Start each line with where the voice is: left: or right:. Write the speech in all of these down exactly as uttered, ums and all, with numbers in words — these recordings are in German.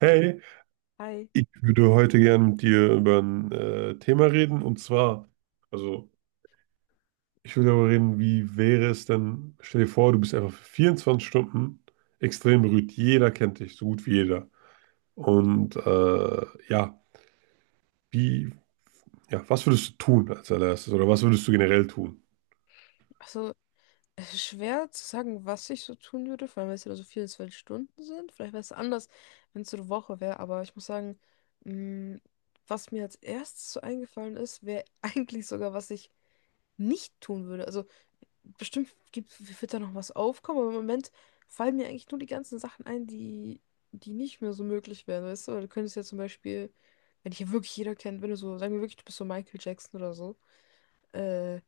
right: Hey,
left: Hi.
right: ich würde heute gerne mit dir über ein äh, Thema reden und zwar, also ich würde darüber reden, wie wäre es denn, stell dir vor, du bist einfach für vierundzwanzig Stunden extrem berühmt. Jeder kennt dich, so gut wie jeder. Und äh, ja, wie, ja, was würdest du tun als allererstes oder was würdest du generell tun?
left: Also, es ist schwer zu sagen, was ich so tun würde, vor allem, weil es ja so vierundzwanzig Stunden sind. Vielleicht wäre es anders, wenn es so eine Woche wäre, aber ich muss sagen, mh, was mir als erstes so eingefallen ist, wäre eigentlich sogar, was ich nicht tun würde. Also, bestimmt gibt, wird da noch was aufkommen, aber im Moment fallen mir eigentlich nur die ganzen Sachen ein, die, die nicht mehr so möglich wären, weißt du? Weil du könntest ja zum Beispiel, wenn dich ja wirklich jeder kennt, wenn du so, sagen wir wirklich, du bist so Michael Jackson oder so. äh,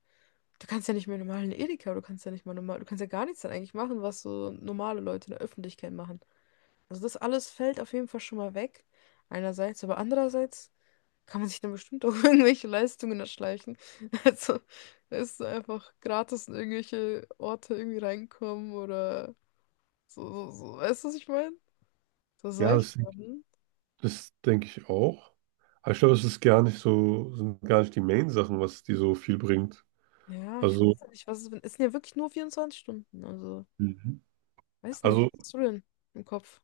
left: Du kannst ja nicht mehr normal in den Edeka, du kannst ja nicht mal normal, du kannst ja gar nichts dann eigentlich machen, was so normale Leute in der Öffentlichkeit machen. Also das alles fällt auf jeden Fall schon mal weg, einerseits, aber andererseits kann man sich dann bestimmt auch irgendwelche Leistungen erschleichen. Also es ist einfach gratis in irgendwelche Orte irgendwie reinkommen oder so, so, so. Weißt du, was ich meine? So
right: Ja,
left: solche
right: das,
left: Sachen.
right: das denke ich auch. Aber ich glaube, es ist gar nicht so, sind gar nicht die Main-Sachen, was die so viel bringt.
left: Ja, ich
right: Also,
left: weiß ja nicht, was es es sind ja wirklich nur vierundzwanzig Stunden, also
right: Mhm.
left: weiß nicht,
right: also
left: was hast du denn im Kopf?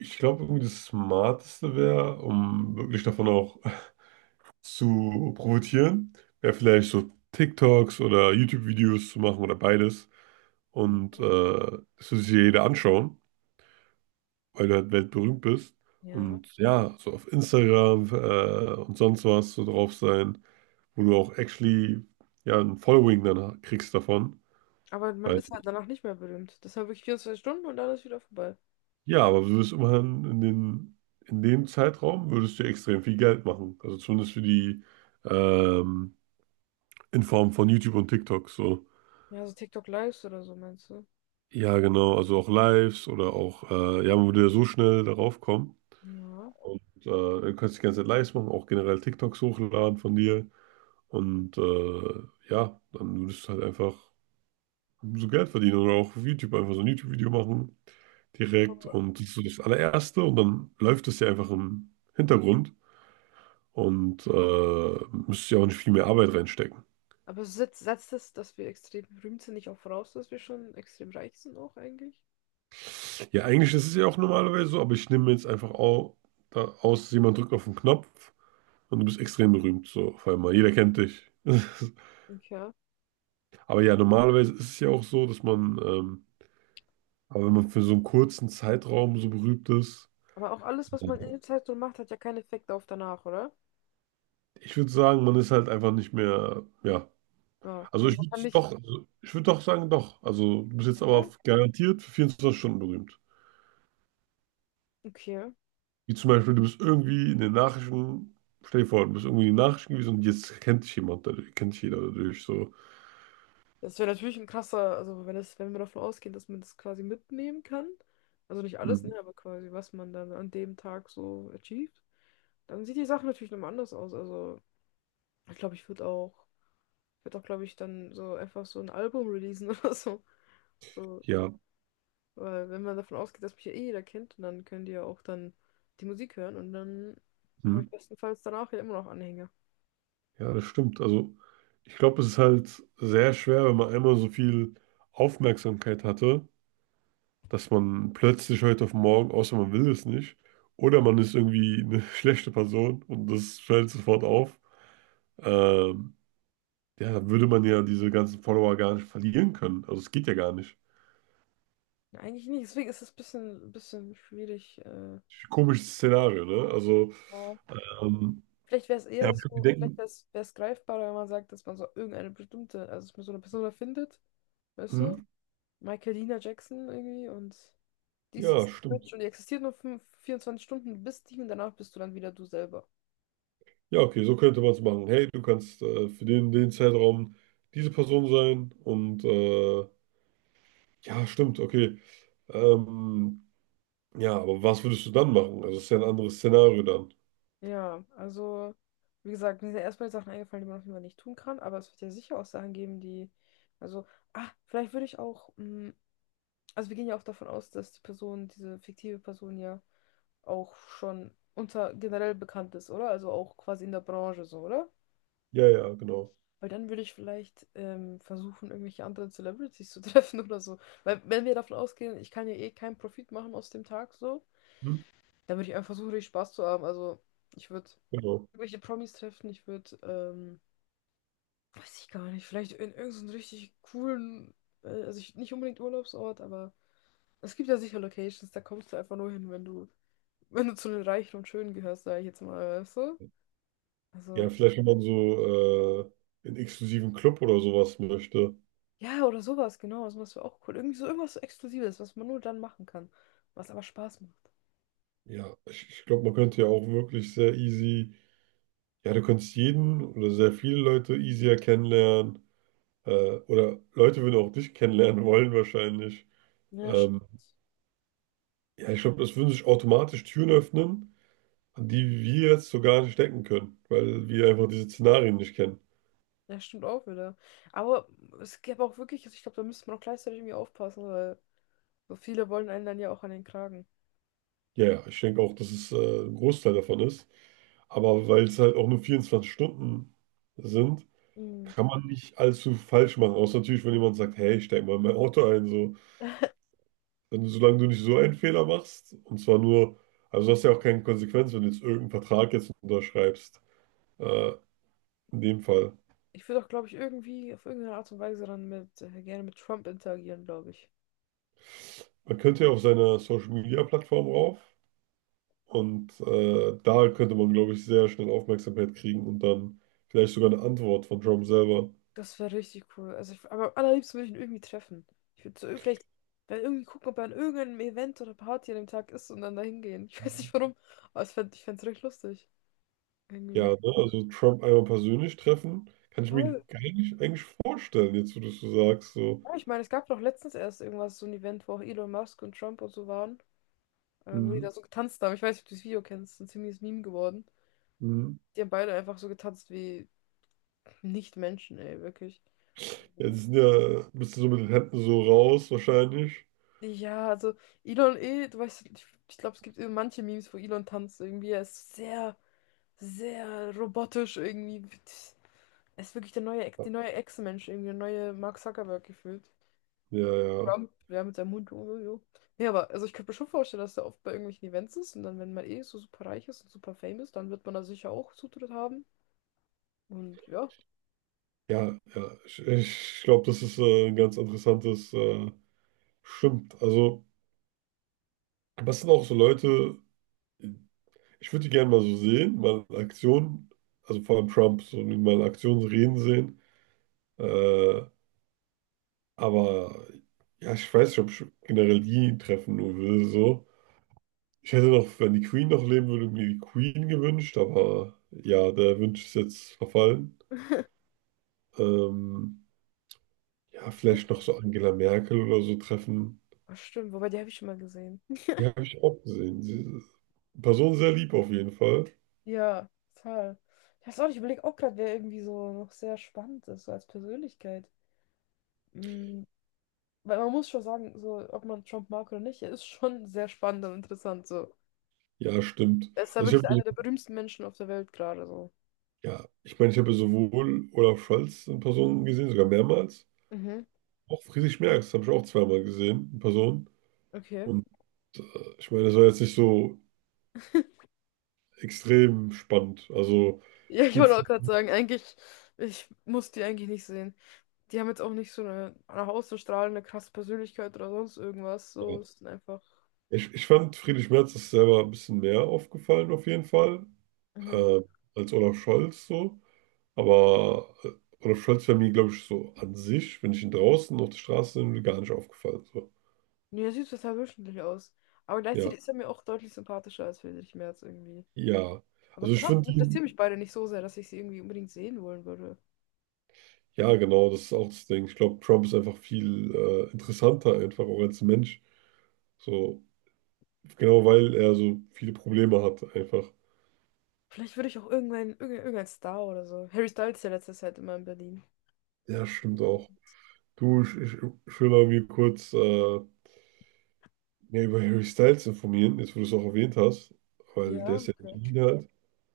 right: ich glaube, irgendwie das Smarteste wäre, um wirklich davon auch zu profitieren, wäre vielleicht so TikToks oder YouTube-Videos zu machen oder beides. Und äh, das würde sich ja jeder anschauen, weil du halt weltberühmt bist.
left: Ja.
right: Und ja, so auf Instagram äh, und sonst was so drauf sein, wo du auch actually ja ein Following dann kriegst davon.
left: Aber man
right: Weil
left: ist halt danach nicht mehr berühmt. Das war wirklich vierundzwanzig Stunden und dann ist wieder vorbei.
right: Ja, aber du wirst immerhin in den, in dem Zeitraum würdest du extrem viel Geld machen. Also zumindest für die, ähm, in Form von YouTube und TikTok, so.
left: Ja, so TikTok Lives oder so, meinst du?
right: Ja, genau, also auch Lives oder auch, äh, ja, man würde ja so schnell darauf kommen.
left: Ja.
right: Und äh, du kannst die ganze Zeit Lives machen, auch generell TikToks hochladen von dir. Und äh, ja, dann würdest du halt einfach so Geld verdienen oder auch auf YouTube einfach so ein YouTube-Video machen direkt. Und das ist so das allererste und dann läuft es ja einfach im Hintergrund. Und äh, müsste ja auch nicht viel mehr Arbeit reinstecken.
left: Aber setzt, setzt das, dass wir extrem berühmt sind, nicht auch voraus, dass wir schon extrem reich sind auch eigentlich?
right: Ja, eigentlich ist es ja auch normalerweise so, aber ich nehme mir jetzt einfach au, da, aus, jemand drückt auf den Knopf und du bist extrem berühmt. So, auf einmal. Jeder kennt dich.
left: Okay.
right: Aber ja, normalerweise ist es ja auch so, dass man, ähm, aber wenn man für so einen kurzen Zeitraum so berühmt ist,
left: Aber auch alles, was man in der Zeit so macht, hat ja keinen Effekt auf danach, oder?
right: ich würde sagen, man ist halt einfach nicht mehr, ja.
left: Ja.
right: Also
left: Also
right: ich
left: man
right: würde
left: kann nicht.
right: doch, also ich würde doch sagen, doch. Also du bist jetzt
left: Ja,
right: aber garantiert für vierundzwanzig Stunden berühmt.
left: okay.
right: Wie zum Beispiel, du bist irgendwie in den Nachrichten, stell dir vor, du bist irgendwie in den Nachrichten gewesen und jetzt kennt dich jemand, dadurch, kennt dich jeder dadurch. So,
left: Das wäre natürlich ein krasser, also wenn das, wenn wir davon ausgehen, dass man das quasi mitnehmen kann. Also nicht alles, ne,
right: hm,
left: aber quasi, was man dann an dem Tag so achieved, dann sieht die Sache natürlich nochmal anders aus. Also ich glaube, ich würde auch, würde auch, glaube ich, dann so einfach so ein Album releasen oder so. So,
right: ja,
left: weil wenn man davon ausgeht, dass mich ja eh jeder kennt, und dann können die ja auch dann die Musik hören und dann
right: hm,
left: habe ich bestenfalls danach ja immer noch Anhänger.
right: ja, das stimmt. Also, ich glaube, es ist halt sehr schwer, wenn man einmal so viel Aufmerksamkeit hatte, dass man plötzlich heute auf morgen, außer man will es nicht, oder man ist irgendwie eine schlechte Person und das fällt sofort auf. Ähm, ja, dann würde man ja diese ganzen Follower gar nicht verlieren können. Also, es geht ja gar nicht.
left: Ja, eigentlich nicht, deswegen ist es ein bisschen, bisschen schwierig. Äh,
right: Komisches Szenario, ne? Also,
left: ja.
right: ähm,
left: Vielleicht wäre es
right: ja,
left: eher
right: hab ich schon
left: so, vielleicht
right: gedenkt.
left: wäre es greifbarer, wenn man sagt, dass man so irgendeine bestimmte, also dass man so eine Person findet, weißt du?
right: Mhm.
left: Michael Lina Jackson irgendwie und die ist
right: Ja,
left: existiert
right: stimmt.
left: schon, die existiert nur fünf vierundzwanzig Stunden, du bist die und danach bist du dann wieder du selber.
right: Ja, okay, so könnte man es machen. Hey, du kannst äh, für den, den Zeitraum diese Person sein und äh, ja, stimmt, okay. Ähm, ja, aber was würdest du dann machen? Also, es ist ja ein anderes Szenario dann.
left: Ja, also, wie gesagt, mir sind erstmal Sachen eingefallen, die man auf jeden Fall nicht tun kann, aber es wird ja sicher auch Sachen geben, die, also, ah, vielleicht würde ich auch, mm, also wir gehen ja auch davon aus, dass die Person, diese fiktive Person ja auch schon unter generell bekannt ist, oder? Also auch quasi in der Branche so, oder?
right: Ja, ja, genau.
left: Weil dann würde ich vielleicht ähm, versuchen, irgendwelche anderen Celebrities zu treffen oder so. Weil wenn wir davon ausgehen, ich kann ja eh keinen Profit machen aus dem Tag so,
right: Mhm.
left: dann würde ich einfach versuchen, richtig Spaß zu haben. Also ich würde
right: Genau.
left: irgendwelche Promis treffen. Ich würde, ähm, weiß ich gar nicht, vielleicht in irgendeinen richtig coolen, äh, also ich, nicht unbedingt Urlaubsort, aber es gibt ja sicher Locations, da kommst du einfach nur hin, wenn du, wenn du zu den Reichen und Schönen gehörst, sag ich jetzt mal, weißt du?
right: Ja,
left: Also,
right: vielleicht, wenn man so äh, in exklusiven Club oder sowas möchte.
left: ja, oder sowas, genau, das wäre auch cool. Irgendwie so irgendwas Exklusives, was man nur dann machen kann, was aber Spaß macht.
right: Ja, ich, ich glaube, man könnte ja auch wirklich sehr easy, ja, du könntest jeden oder sehr viele Leute easier kennenlernen. Äh, oder Leute würden auch dich kennenlernen wollen wahrscheinlich.
left: Ja,
right: Ähm,
left: stimmt.
right: ja, ich glaube, das würden sich automatisch Türen öffnen, an die wir jetzt so gar nicht denken können, weil wir einfach diese Szenarien nicht kennen.
left: Ja, stimmt auch wieder. Aber es gäbe auch wirklich, also ich glaube, da müsste man auch gleichzeitig irgendwie aufpassen, weil so viele wollen einen dann ja auch an den Kragen.
right: Ja, ja, ich denke auch, dass es äh, ein Großteil davon ist. Aber weil es halt auch nur vierundzwanzig Stunden sind,
left: Mm.
right: kann man nicht allzu falsch machen. Außer natürlich, wenn jemand sagt, hey, steig mal in mein Auto ein. So. Wenn du, Solange du nicht so einen Fehler machst, und zwar nur, also du hast ja auch keine Konsequenz, wenn du jetzt irgendeinen Vertrag jetzt unterschreibst. Äh, in dem Fall.
left: Ich würde auch, glaube ich, irgendwie auf irgendeine Art und Weise dann mit, äh, gerne mit Trump interagieren, glaube ich.
right: Man könnte ja auf seiner Social-Media-Plattform rauf und äh, da könnte man, glaube ich, sehr schnell Aufmerksamkeit kriegen und dann vielleicht sogar eine Antwort von Trump selber.
left: Das wäre richtig cool. Also ich, aber am allerliebsten würde ich ihn irgendwie treffen. Ich würde so ir- vielleicht wenn irgendwie gucken, ob er an irgendeinem Event oder Party an dem Tag ist und dann dahin gehen. Ich weiß nicht warum, aber ich fände, ich fände es recht lustig.
right: Ja,
left: Irgendwie.
right: ne? Also Trump einmal persönlich treffen, kann ich mir
left: Voll.
right: gar nicht eigentlich vorstellen, jetzt wo du es so sagst. So.
left: Ja, ich meine, es gab doch letztens erst irgendwas, so ein Event, wo auch Elon Musk und Trump und so waren, äh, wo die
right: Mhm.
left: da so getanzt haben. Ich weiß nicht, ob du das Video kennst, ist ein ziemliches Meme geworden.
right: Mhm.
left: Die haben beide einfach so getanzt wie Nicht-Menschen, ey, wirklich.
right: Ja, die sind ja ein bisschen so mit den Händen so raus wahrscheinlich.
left: Ja, also Elon eh, du weißt, ich, ich glaube, es gibt eh manche Memes, wo Elon tanzt irgendwie. Er ist sehr, sehr robotisch irgendwie. Er ist wirklich der neue, Ex- die neue Echsenmensch, irgendwie der neue Mark Zuckerberg gefühlt.
right: Ja, ja,
left: Trump, ja, mit seinem Hund. Jo, jo, jo. Nee, aber also ich könnte mir schon vorstellen, dass er oft bei irgendwelchen Events ist und dann, wenn man eh so super reich ist und super fame ist, dann wird man da sicher auch Zutritt haben. Und ja,
right: ja, ja. Ich, ich glaube, das ist äh, ein ganz interessantes, äh, stimmt. Also, was sind auch so Leute, ich würde die gerne mal so sehen, mal in Aktion, also vor allem Trump, so mal in Aktion reden sehen. Äh, aber ja, ich weiß nicht, ob ich generell die treffen nur will, so. Ich hätte noch, wenn die Queen noch leben würde, mir die Queen gewünscht, aber ja, der Wunsch ist jetzt verfallen.
left: ich
right: Ähm, ja, vielleicht noch so Angela Merkel oder so treffen.
left: ah, stimmt, wobei die habe ich schon mal gesehen.
right: Die habe ich auch gesehen. Sie, Person sehr lieb auf jeden Fall.
left: Ja, total. Ich weiß auch nicht, ich überlege auch gerade, wer irgendwie so noch sehr spannend ist, so als Persönlichkeit. Mm, Weil man muss schon sagen, so, ob man Trump mag oder nicht, er ist schon sehr spannend und interessant, so.
right: Ja, stimmt.
left: Er ist ja
right: Also ich
left: wirklich
right: habe
left: einer der berühmsten Menschen auf der Welt gerade, so.
right: Ja, ich meine, ich habe ja sowohl Olaf Scholz in Person gesehen, sogar mehrmals.
left: Mhm,
right: Auch Friedrich Merz habe ich auch zweimal gesehen in Person.
left: okay.
right: Und äh, ich meine, das war jetzt nicht so extrem spannend. Also
left: Ja, ich
right: gut,
left: wollte auch gerade
right: Friedrich
left: sagen, eigentlich, ich muss die eigentlich nicht sehen. Die haben jetzt auch nicht so eine nach außen strahlende, krasse Persönlichkeit oder sonst irgendwas, so,
right: Merz.
left: es sind einfach.
right: ich, ich fand, Friedrich Merz ist selber ein bisschen mehr aufgefallen auf jeden Fall
left: Mhm.
right: äh, als Olaf Scholz so. Aber äh, Olaf Scholz wäre mir, glaube ich, so an sich, wenn ich ihn draußen auf der Straße sehen würde, gar nicht aufgefallen. So.
left: Nee, er sieht total durchschnittlich aus. Aber
right: Ja,
left: gleichzeitig ist er mir auch deutlich sympathischer als Friedrich Merz irgendwie.
right: ja.
left: Aber
right: Also ich
left: trotzdem
right: finde ihn.
left: interessieren mich beide nicht so sehr, dass ich sie irgendwie unbedingt sehen wollen würde.
right: Ja, genau, das ist auch das Ding. Ich glaube, Trump ist einfach viel äh, interessanter, einfach auch als Mensch. So, genau weil er so viele Probleme hat, einfach.
left: Vielleicht würde ich auch irgendein, irgendein, irgendein Star oder so. Harry Styles ist ja letzte Zeit immer in Berlin.
right: Ja, stimmt auch. Du, ich, ich, ich will mal mir kurz äh, mehr über Harry Styles informieren, jetzt wo du es auch erwähnt hast, weil der
left: Ja,
right: ist ja in
left: okay.
right: Berlin halt.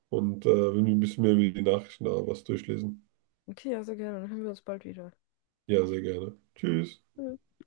right: Und äh, wenn wir ein bisschen mehr über die Nachrichten da was durchlesen.
left: Okay, ja, sehr gerne. Dann hören wir uns bald wieder.
right: Ja, sehr gerne. Tschüss.
left: Tschüss.